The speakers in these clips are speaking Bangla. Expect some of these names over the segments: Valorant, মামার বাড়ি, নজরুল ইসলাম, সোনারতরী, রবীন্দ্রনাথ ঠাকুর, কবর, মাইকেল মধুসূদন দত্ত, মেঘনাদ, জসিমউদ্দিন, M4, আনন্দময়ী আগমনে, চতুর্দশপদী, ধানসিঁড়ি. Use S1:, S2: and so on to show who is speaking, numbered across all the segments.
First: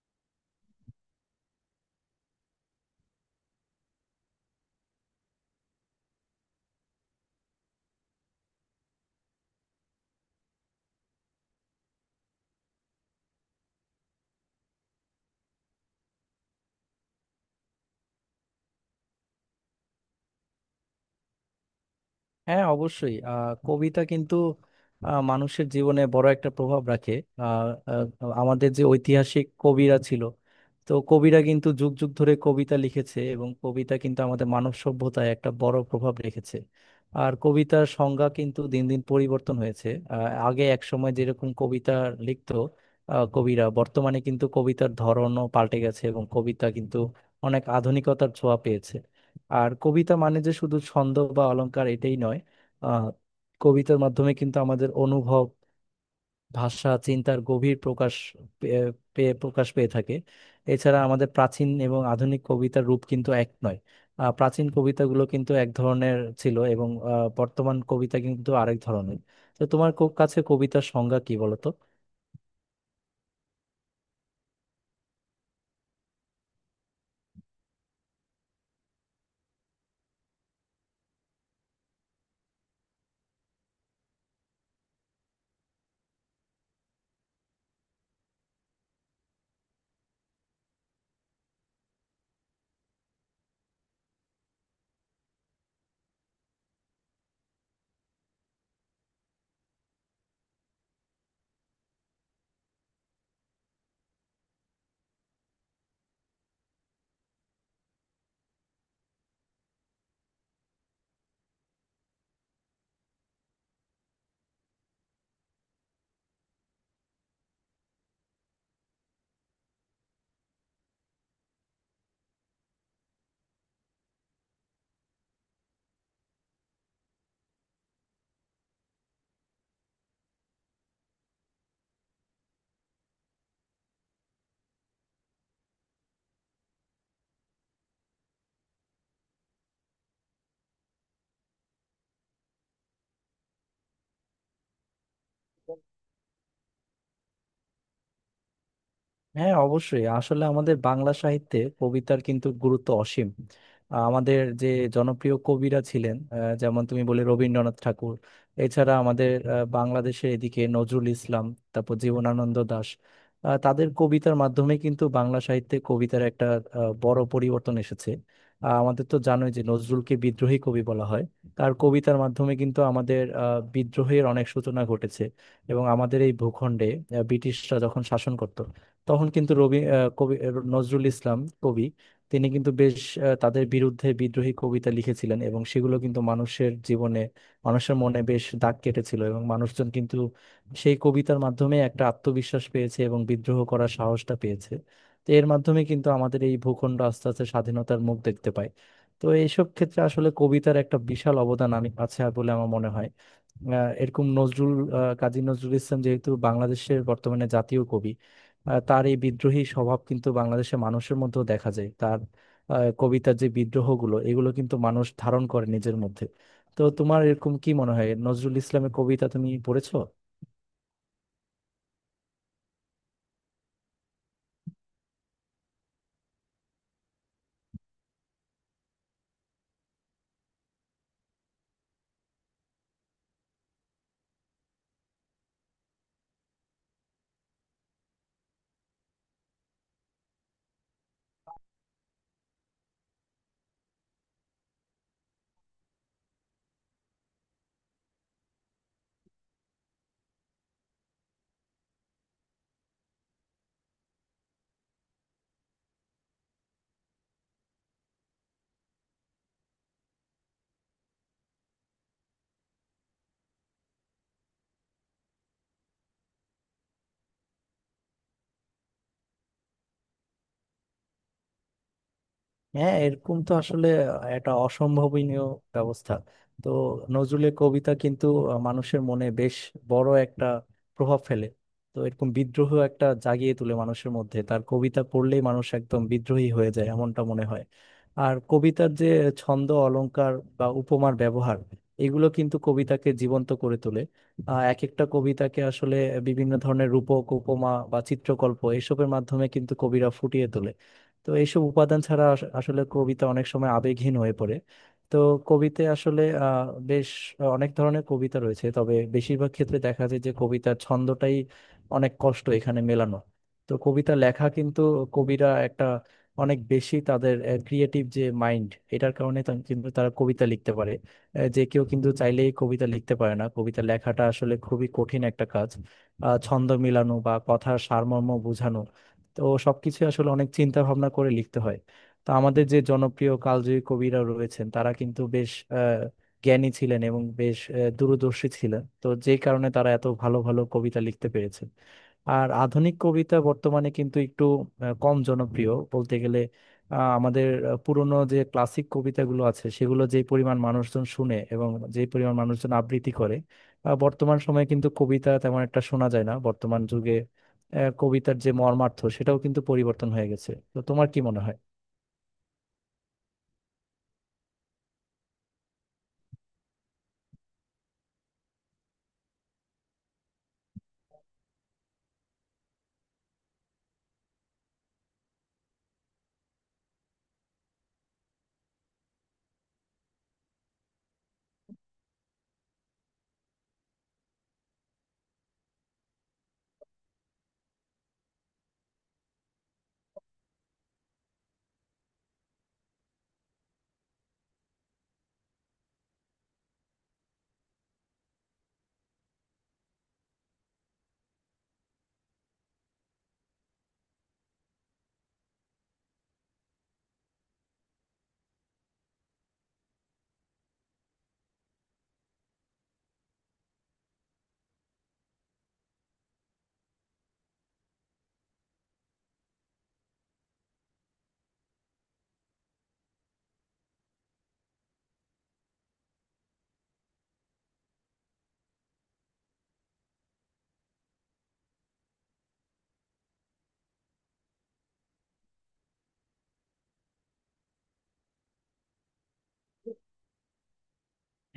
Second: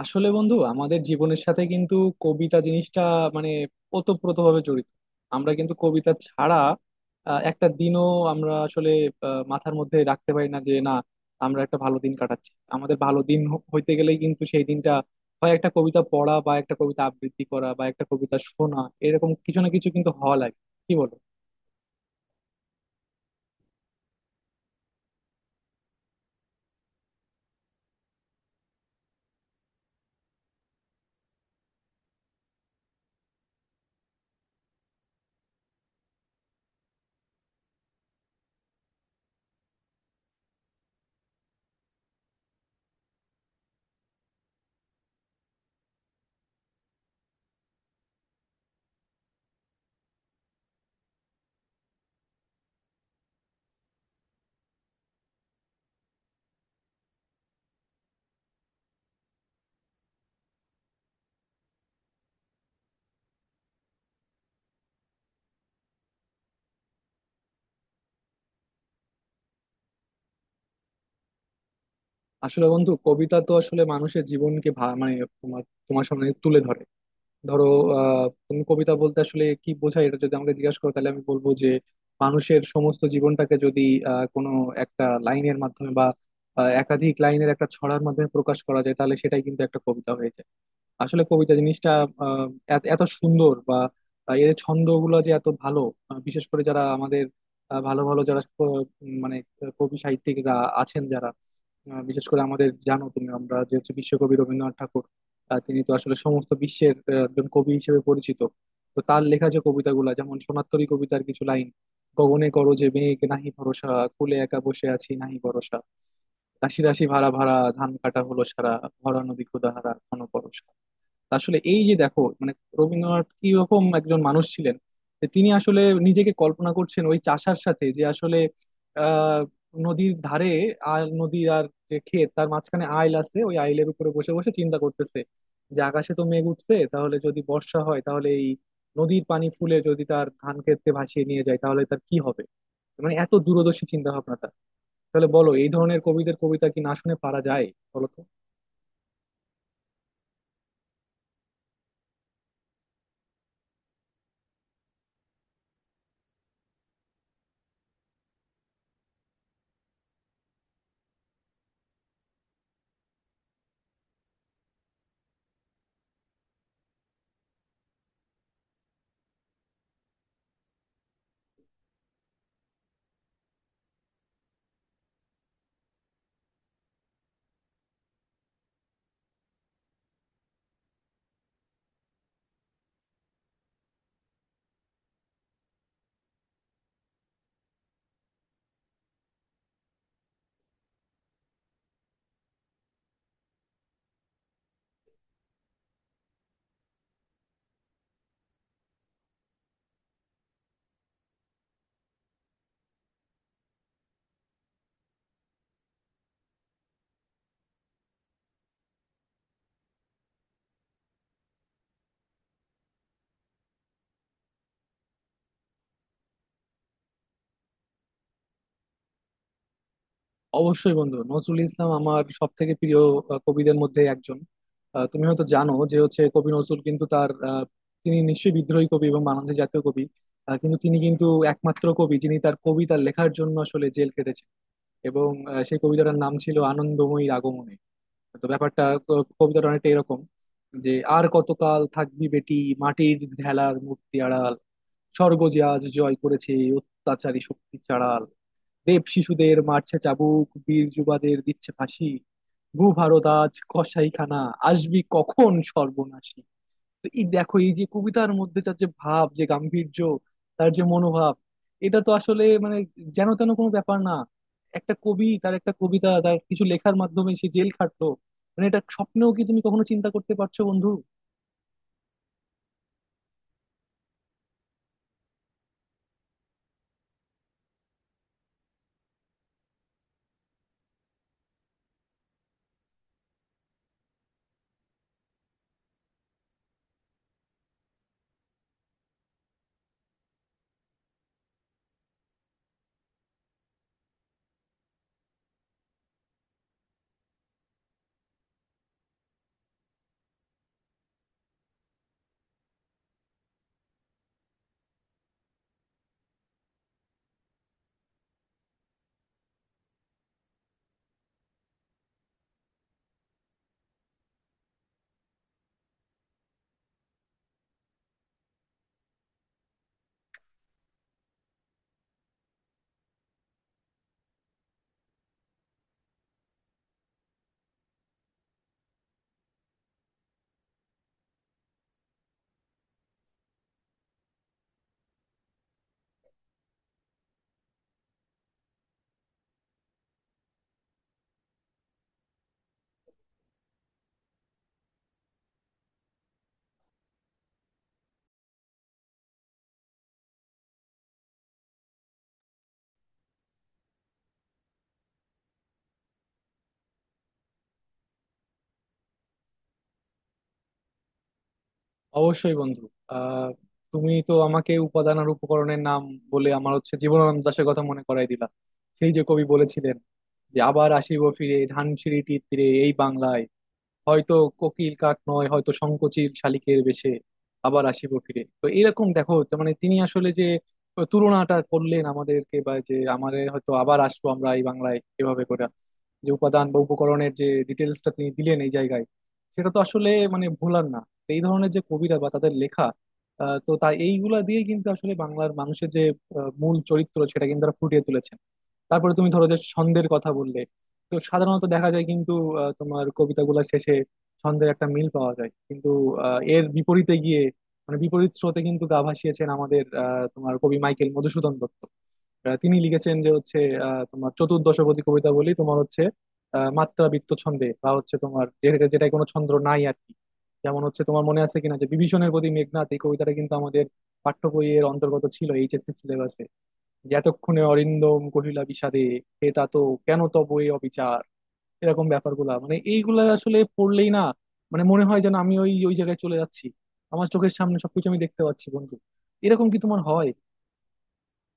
S1: আসলে বন্ধু, আমাদের জীবনের সাথে কিন্তু কবিতা জিনিসটা মানে ওতপ্রোতভাবে জড়িত। আমরা কিন্তু কবিতা ছাড়া একটা দিনও আমরা আসলে মাথার মধ্যে রাখতে পারি না যে না, আমরা একটা ভালো দিন কাটাচ্ছি। আমাদের ভালো দিন হইতে গেলেই কিন্তু সেই দিনটা হয় একটা কবিতা পড়া বা একটা কবিতা আবৃত্তি করা বা একটা কবিতা শোনা, এরকম কিছু না কিছু কিন্তু হওয়া লাগে। কি বলো?
S2: হ্যাঁ, অবশ্যই। কবিতা কিন্তু মানুষের জীবনে বড় একটা প্রভাব রাখে। আহ, আহ, আমাদের যে ঐতিহাসিক কবিরা ছিল, তো কবিরা কিন্তু যুগ যুগ ধরে কবিতা লিখেছে এবং কবিতা কিন্তু আমাদের মানব সভ্যতায় একটা বড় প্রভাব রেখেছে। আর কবিতার সংজ্ঞা কিন্তু দিন দিন পরিবর্তন হয়েছে। আগে এক সময় যেরকম কবিতা লিখতো কবিরা, বর্তমানে কিন্তু কবিতার ধরনও পাল্টে গেছে এবং কবিতা কিন্তু অনেক আধুনিকতার ছোঁয়া পেয়েছে। আর কবিতা মানে যে শুধু ছন্দ বা অলংকার, এটাই নয়। আহ, কবিতার মাধ্যমে কিন্তু আমাদের অনুভব, ভাষা, চিন্তার গভীর প্রকাশ পে- পেয়ে প্রকাশ পেয়ে থাকে। এছাড়া আমাদের প্রাচীন এবং আধুনিক কবিতার রূপ কিন্তু এক নয়। প্রাচীন কবিতাগুলো কিন্তু এক ধরনের ছিল এবং বর্তমান কবিতা কিন্তু আরেক ধরনের। তো তোমার কাছে কবিতার সংজ্ঞা কি, বলো তো।
S1: আসলে বন্ধু, কবিতা তো আসলে মানুষের জীবনকে মানে তোমার তোমার সামনে তুলে ধরে। ধরো, তুমি কবিতা বলতে আসলে কি বোঝায় এটা যদি আমাকে জিজ্ঞাসা করো তাহলে আমি বলবো যে মানুষের সমস্ত জীবনটাকে যদি কোনো একটা লাইনের মাধ্যমে বা একাধিক লাইনের একটা ছড়ার মাধ্যমে প্রকাশ করা যায় তাহলে সেটাই কিন্তু একটা কবিতা হয়ে যায়। আসলে কবিতা জিনিসটা আহ এত এত সুন্দর, বা এর ছন্দগুলো যে এত ভালো। বিশেষ করে যারা আমাদের ভালো ভালো যারা মানে কবি সাহিত্যিকরা আছেন যারা, বিশেষ করে আমাদের, জানো তুমি, আমরা যে হচ্ছে বিশ্বকবি রবীন্দ্রনাথ ঠাকুর। তিনি তো আসলে সমস্ত বিশ্বের একজন কবি হিসেবে পরিচিত। তো তার লেখা যে কবিতাগুলা, যেমন সোনারতরী কবিতার কিছু লাইন: গগনে করো যে মেঘ নাহি ভরসা, কূলে একা বসে আছি নাহি ভরসা, রাশি রাশি ভাড়া ভাড়া ধান কাটা হলো সারা, ভরা নদী ক্ষুধাহারা ঘন পরশা। তা আসলে এই যে দেখো, মানে রবীন্দ্রনাথ কি রকম একজন মানুষ ছিলেন যে তিনি আসলে নিজেকে কল্পনা করছেন ওই চাষার সাথে, যে আসলে আহ নদীর ধারে, আর নদী আর যে ক্ষেত তার মাঝখানে আইল আছে, ওই আইলের উপরে বসে বসে চিন্তা করতেছে যে আকাশে তো মেঘ উঠছে, তাহলে যদি বর্ষা হয় তাহলে এই নদীর পানি ফুলে যদি তার ধান ক্ষেতে ভাসিয়ে নিয়ে যায় তাহলে তার কি হবে। মানে এত দূরদর্শী চিন্তা ভাবনাটা, তাহলে বলো এই ধরনের কবিদের কবিতা কি না শুনে পারা যায়, বলো তো?
S2: হ্যাঁ, অবশ্যই। আসলে আমাদের বাংলা সাহিত্যে কবিতার কিন্তু গুরুত্ব অসীম। আমাদের যে জনপ্রিয় কবিরা ছিলেন, যেমন তুমি বলে রবীন্দ্রনাথ ঠাকুর, এছাড়া আমাদের বাংলাদেশের এদিকে নজরুল ইসলাম, তারপর জীবনানন্দ দাশ। তাদের কবিতার মাধ্যমে কিন্তু বাংলা সাহিত্যে কবিতার একটা বড় পরিবর্তন এসেছে। আমাদের তো জানোই যে নজরুলকে বিদ্রোহী কবি বলা হয়। তার কবিতার মাধ্যমে কিন্তু আমাদের বিদ্রোহের অনেক সূচনা ঘটেছে। এবং আমাদের এই ভূখণ্ডে ব্রিটিশরা যখন শাসন করত, তখন কিন্তু রবি আহ, কবি আহ, নজরুল ইসলাম কবি, তিনি কিন্তু বেশ তাদের বিরুদ্ধে বিদ্রোহী কবিতা লিখেছিলেন এবং সেগুলো কিন্তু মানুষের জীবনে, মানুষের মনে বেশ দাগ কেটেছিল এবং মানুষজন কিন্তু সেই কবিতার মাধ্যমে একটা আত্মবিশ্বাস পেয়েছে এবং বিদ্রোহ করার সাহসটা পেয়েছে। তো এর মাধ্যমে কিন্তু আমাদের এই ভূখণ্ড আস্তে আস্তে স্বাধীনতার মুখ দেখতে পায়। তো এইসব ক্ষেত্রে আসলে কবিতার একটা বিশাল অবদান আমি আছে বলে আমার মনে হয়। এরকম নজরুল, কাজী নজরুল ইসলাম যেহেতু বাংলাদেশের বর্তমানে জাতীয় কবি, তার এই বিদ্রোহী স্বভাব কিন্তু বাংলাদেশের মানুষের মধ্যেও দেখা যায়। তার কবিতার যে বিদ্রোহগুলো, এগুলো কিন্তু মানুষ ধারণ করে নিজের মধ্যে। তো তোমার এরকম কি মনে হয়? নজরুল ইসলামের কবিতা তুমি পড়েছো?
S1: অবশ্যই বন্ধু, নজরুল ইসলাম আমার সব থেকে প্রিয় কবিদের মধ্যে একজন। তুমি হয়তো জানো যে হচ্ছে, কবি নজরুল কিন্তু তার তিনি নিশ্চয়ই বিদ্রোহী কবি এবং বাংলাদেশের জাতীয় কবি। কিন্তু তিনি কিন্তু একমাত্র কবি যিনি তার কবিতা লেখার জন্য আসলে জেল কেটেছেন, এবং সেই কবিতাটার নাম ছিল আনন্দময়ী আগমনে। তো ব্যাপারটা, কবিতাটা অনেকটা এরকম: যে আর কতকাল থাকবি বেটি মাটির ঢেলার মূর্তি আড়াল, স্বর্গ যে আজ জয় করেছে অত্যাচারী শক্তি চাড়াল, রেপ শিশুদের মারছে চাবুক বীর যুবাদের দিচ্ছে ফাঁসি, ভূ ভারত আজ কসাইখানা আসবি কখন সর্বনাশী। তো এই দেখো, এই যে কবিতার মধ্যে তার যে ভাব যে গাম্ভীর্য, তার যে মনোভাব, এটা তো আসলে মানে যেন তেন কোনো ব্যাপার না। একটা কবি তার একটা কবিতা, তার কিছু লেখার মাধ্যমে সে জেল খাটলো, মানে এটা স্বপ্নেও কি তুমি কখনো চিন্তা করতে পারছো বন্ধু?
S2: হ্যাঁ, এরকম তো আসলে একটা অসম্ভাবনীয় ব্যবস্থা। তো নজরুলের কবিতা কিন্তু মানুষের মনে বেশ বড় একটা প্রভাব ফেলে। তো এরকম বিদ্রোহ একটা জাগিয়ে তোলে মানুষের মধ্যে, তার কবিতা পড়লেই মানুষ একদম বিদ্রোহী হয়ে যায় এমনটা মনে হয়। আর কবিতার যে ছন্দ, অলংকার বা উপমার ব্যবহার, এগুলো কিন্তু কবিতাকে জীবন্ত করে তোলে। এক একটা কবিতাকে আসলে বিভিন্ন ধরনের রূপক, উপমা বা চিত্রকল্প এসবের মাধ্যমে কিন্তু কবিরা ফুটিয়ে তোলে। তো এইসব উপাদান ছাড়া আসলে কবিতা অনেক সময় আবেগহীন হয়ে পড়ে। তো কবিতে আসলে বেশ অনেক ধরনের কবিতা রয়েছে, তবে বেশিরভাগ ক্ষেত্রে দেখা যায় যে কবিতার ছন্দটাই অনেক কষ্ট এখানে মেলানো। তো কবিতা লেখা কিন্তু, কবিরা একটা অনেক বেশি তাদের ক্রিয়েটিভ যে মাইন্ড, এটার কারণে কিন্তু তারা কবিতা লিখতে পারে। যে কেউ কিন্তু চাইলেই কবিতা লিখতে পারে না, কবিতা লেখাটা আসলে খুবই কঠিন একটা কাজ। ছন্দ মিলানো বা কথার সারমর্ম বোঝানো, তো সবকিছু আসলে অনেক চিন্তা ভাবনা করে লিখতে হয়। তো আমাদের যে জনপ্রিয় কালজয়ী কবিরা রয়েছেন, তারা কিন্তু বেশ আহ, জ্ঞানী ছিলেন এবং বেশ দূরদর্শী ছিলেন, তো যে কারণে তারা এত ভালো ভালো কবিতা লিখতে পেরেছেন। আর আধুনিক কবিতা বর্তমানে কিন্তু একটু কম জনপ্রিয় বলতে গেলে। পুরনো যে ক্লাসিক কবিতাগুলো আছে সেগুলো যে পরিমাণ মানুষজন শুনে এবং যে পরিমাণ মানুষজন আবৃত্তি করে, বর্তমান সময়ে কিন্তু কবিতা তেমন একটা শোনা যায় না। বর্তমান যুগে কবিতার যে মর্মার্থ সেটাও কিন্তু পরিবর্তন হয়ে গেছে। তো তোমার কি মনে হয়?
S1: অবশ্যই বন্ধু, আহ তুমি তো আমাকে উপাদান আর উপকরণের নাম বলে আমার হচ্ছে জীবনানন্দ দাশের কথা মনে করাই দিলা। সেই যে কবি বলেছিলেন যে আবার আসিব ফিরে ধানসিঁড়িটির তীরে এই বাংলায়, হয়তো কোকিল কাক নয় হয়তো সংকোচিল শালিকের বেশে আবার আসিব ফিরে। তো এরকম দেখো, যে মানে তিনি আসলে যে তুলনাটা করলেন আমাদেরকে, বা যে আমাদের হয়তো আবার আসবো আমরা এই বাংলায় এভাবে করে, যে উপাদান বা উপকরণের যে ডিটেলসটা তিনি দিলেন এই জায়গায়, সেটা তো আসলে মানে ভোলার না। তো এই ধরনের যে কবিরা বা তাদের লেখা, তো তাই এইগুলা দিয়ে কিন্তু আসলে বাংলার মানুষের যে মূল চরিত্র সেটা কিন্তু তারা ফুটিয়ে তুলেছেন। তারপরে তুমি ধরো যে ছন্দের কথা বললে, তো সাধারণত দেখা যায় কিন্তু তোমার কবিতাগুলোর শেষে ছন্দের একটা মিল পাওয়া যায়, কিন্তু এর বিপরীতে গিয়ে মানে বিপরীত স্রোতে কিন্তু গা ভাসিয়েছেন আমাদের তোমার কবি মাইকেল মধুসূদন দত্ত। তিনি লিখেছেন যে হচ্ছে তোমার চতুর্দশপদী কবিতা, বলি তোমার হচ্ছে মাত্রাবৃত্ত ছন্দে, বা হচ্ছে তোমার যেটা যেটা কোনো ছন্দ নাই আর কি। যেমন হচ্ছে, তোমার মনে আছে কিনা যে বিভীষণের প্রতি মেঘনাদ, এই কবিতাটা কিন্তু আমাদের পাঠ্য বইয়ের অন্তর্গত ছিল HSC সিলেবাসে। যে এতক্ষণে অরিন্দম কহিলা বিষাদে হে তা তো, কেন তব এ অবিচার। এরকম ব্যাপারগুলা মানে এইগুলা আসলে পড়লেই না, মানে মনে হয় যেন আমি ওই ওই জায়গায় চলে যাচ্ছি, আমার চোখের সামনে সবকিছু আমি দেখতে পাচ্ছি বন্ধু। এরকম কি তোমার হয়?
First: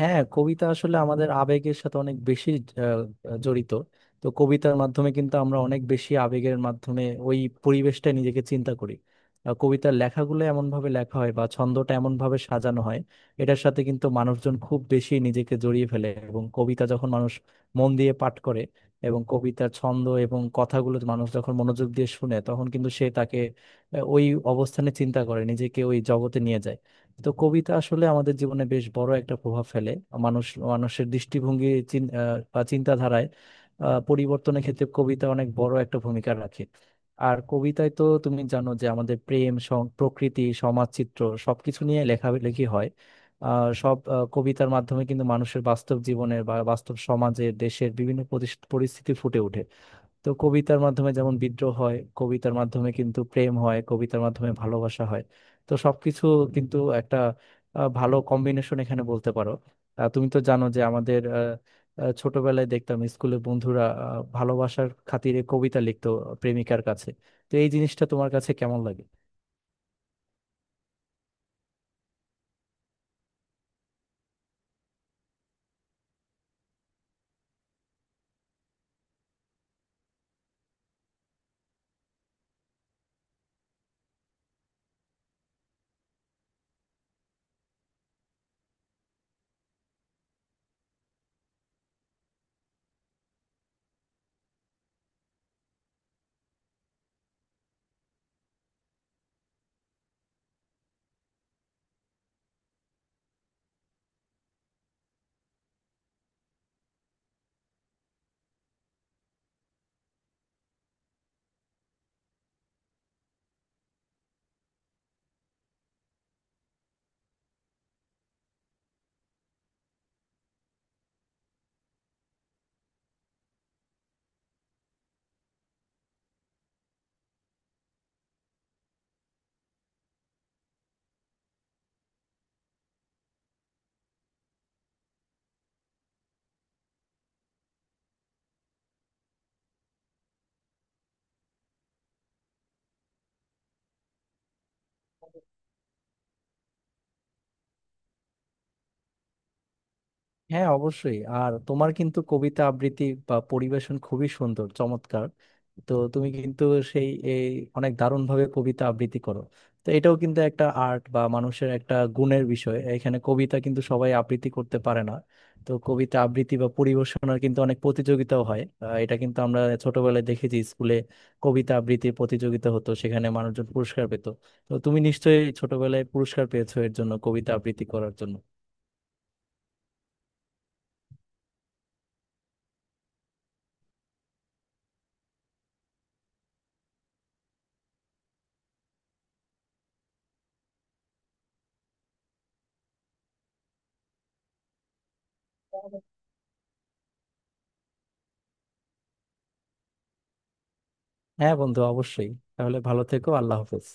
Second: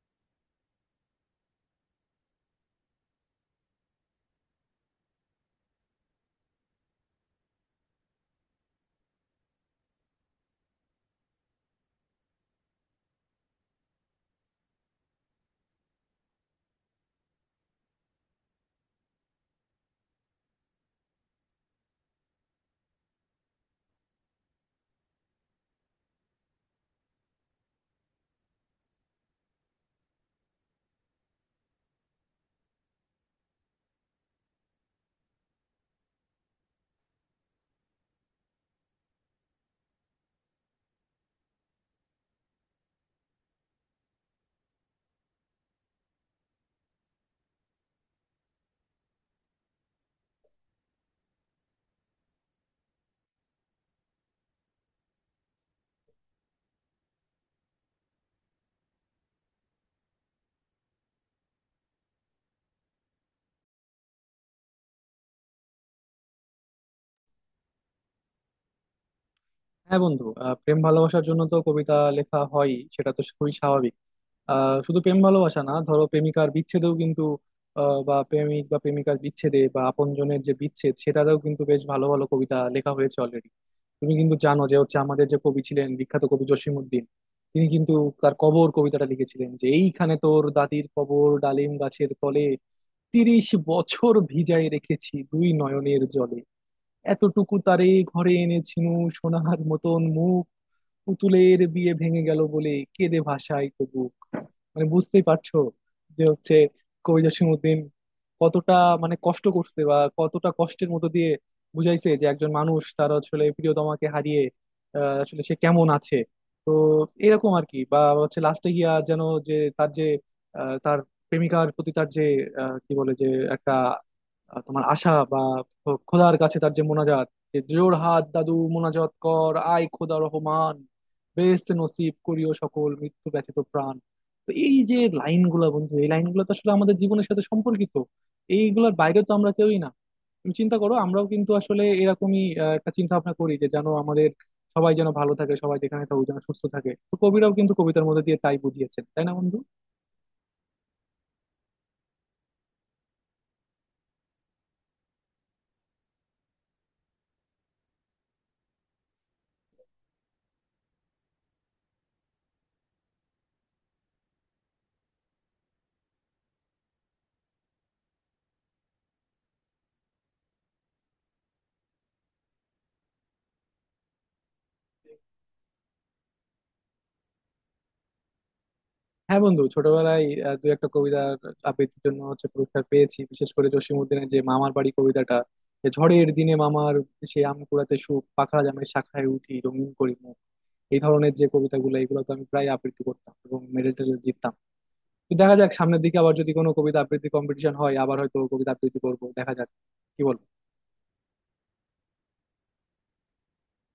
S2: হ্যাঁ, কবিতা আসলে আমাদের আবেগের সাথে অনেক বেশি জড়িত। তো কবিতার মাধ্যমে কিন্তু আমরা অনেক বেশি আবেগের মাধ্যমে ওই পরিবেশটা নিজেকে চিন্তা করি। কবিতার লেখাগুলো এমন ভাবে লেখা হয় বা ছন্দটা এমন ভাবে সাজানো হয়, এটার সাথে কিন্তু মানুষজন খুব বেশি নিজেকে জড়িয়ে ফেলে। এবং কবিতা যখন মানুষ মন দিয়ে পাঠ করে এবং কবিতার ছন্দ এবং কথাগুলো মানুষ যখন মনোযোগ দিয়ে শুনে, তখন কিন্তু সে তাকে ওই অবস্থানে চিন্তা করে নিজেকে ওই জগতে নিয়ে যায়। তো কবিতা আসলে আমাদের জীবনে বেশ বড় একটা প্রভাব ফেলে। মানুষ, মানুষের দৃষ্টিভঙ্গি বা চিন্তাধারায় পরিবর্তনের ক্ষেত্রে কবিতা অনেক বড় একটা ভূমিকা রাখে। আর কবিতায় তো তুমি জানো যে আমাদের প্রকৃতি, সমাজচিত্র, সবকিছু নিয়ে লেখালেখি হয়। কবিতার মাধ্যমে কিন্তু মানুষের বাস্তব জীবনের বা বাস্তব সমাজের, দেশের বিভিন্ন পরিস্থিতি ফুটে ওঠে। তো কবিতার মাধ্যমে যেমন বিদ্রোহ হয়, কবিতার মাধ্যমে কিন্তু প্রেম হয়, কবিতার মাধ্যমে ভালোবাসা হয়। তো সবকিছু কিন্তু একটা ভালো কম্বিনেশন এখানে বলতে পারো। তুমি তো জানো যে আমাদের আহ, আহ, ছোটবেলায় দেখতাম স্কুলে বন্ধুরা ভালোবাসার খাতিরে কবিতা লিখতো প্রেমিকার কাছে। তো এই জিনিসটা তোমার কাছে কেমন লাগে?
S1: হ্যাঁ বন্ধু, প্রেম ভালোবাসার জন্য তো কবিতা লেখা হয়, সেটা তো খুবই স্বাভাবিক। শুধু প্রেম ভালোবাসা না, ধরো প্রেমিকার বিচ্ছেদেও কিন্তু, বা প্রেমিক বা প্রেমিকার বিচ্ছেদে বা আপনজনের যে বিচ্ছেদ সেটাতেও কিন্তু বেশ ভালো ভালো কবিতা লেখা হয়েছে অলরেডি। তুমি কিন্তু জানো যে হচ্ছে আমাদের যে কবি ছিলেন বিখ্যাত কবি জসিমউদ্দিন, তিনি কিন্তু তার কবর কবিতাটা লিখেছিলেন: যে এইখানে তোর দাদির কবর ডালিম গাছের তলে, 30 বছর ভিজায় রেখেছি দুই নয়নের জলে, এতটুকু তারে ঘরে এনেছিনু সোনার মতন মুখ, পুতুলের বিয়ে ভেঙে গেল বলে কেঁদে ভাসায় তো বুক। মানে বুঝতেই পারছো যে হচ্ছে কবি জসিমউদ্দিন কতটা মানে কষ্ট করছে, বা কতটা কষ্টের মতো দিয়ে বুঝাইছে যে একজন মানুষ তার আসলে প্রিয়তমাকে হারিয়ে আসলে সে কেমন আছে। তো এরকম আর কি, বা হচ্ছে লাস্টে গিয়া যেন, যে তার যে তার প্রেমিকার প্রতি তার যে কি বলে যে একটা তোমার আশা, বা খোদার কাছে তার যে মোনাজাত, যে জোর হাত দাদু মোনাজাত কর আয় খোদা রহমান, বেহেশতে নসিব করিও সকল মৃত্যু ব্যতীত প্রাণ। তো এই যে লাইনগুলা বন্ধু, এই লাইনগুলো তো আসলে আমাদের জীবনের সাথে সম্পর্কিত, এইগুলোর বাইরে তো আমরা কেউই না। তুমি চিন্তা করো, আমরাও কিন্তু আসলে এরকমই একটা চিন্তা ভাবনা করি যে যেন আমাদের সবাই যেন ভালো থাকে, সবাই যেখানে থাকুক যেন সুস্থ থাকে। তো কবিরাও কিন্তু কবিতার মধ্যে দিয়ে তাই বুঝিয়েছেন, তাই না বন্ধু?
S2: হ্যাঁ, অবশ্যই। আর তোমার কিন্তু কবিতা আবৃত্তি বা পরিবেশন খুবই সুন্দর, চমৎকার। তো তুমি কিন্তু সেই এই অনেক দারুণ ভাবে কবিতা আবৃত্তি করো। তো এটাও কিন্তু একটা আর্ট বা মানুষের একটা গুণের বিষয়, এখানে কবিতা কিন্তু সবাই আবৃত্তি করতে পারে না। তো কবিতা আবৃত্তি বা পরিবেশনার কিন্তু অনেক প্রতিযোগিতাও হয়। এটা কিন্তু আমরা ছোটবেলায় দেখেছি স্কুলে কবিতা আবৃত্তির প্রতিযোগিতা হতো, সেখানে মানুষজন পুরস্কার পেত। তো তুমি নিশ্চয়ই ছোটবেলায় পুরস্কার পেয়েছো এর জন্য, কবিতা আবৃত্তি করার জন্য?
S1: হ্যাঁ বন্ধু, ছোটবেলায় দু একটা কবিতার আবৃত্তির জন্য হচ্ছে পুরস্কার পেয়েছি, বিশেষ করে জসীমউদ্দিনের যে মামার বাড়ি কবিতাটা: যে ঝড়ের দিনে মামার সে আম কুড়াতে সুখ, পাখা জামের শাখায় উঠি রঙিন করি মুখ। এই ধরনের যে কবিতাগুলো এগুলো তো আমি প্রায় আবৃত্তি করতাম এবং মেডেল টেডেল জিততাম। তো দেখা যাক, সামনের দিকে আবার যদি কোনো কবিতা আবৃত্তি কম্পিটিশন হয় আবার হয়তো কবিতা আবৃত্তি করবো। দেখা যাক, কি বল?
S2: হ্যাঁ বন্ধু, অবশ্যই। তাহলে ভালো থেকো, আল্লাহ হাফেজ।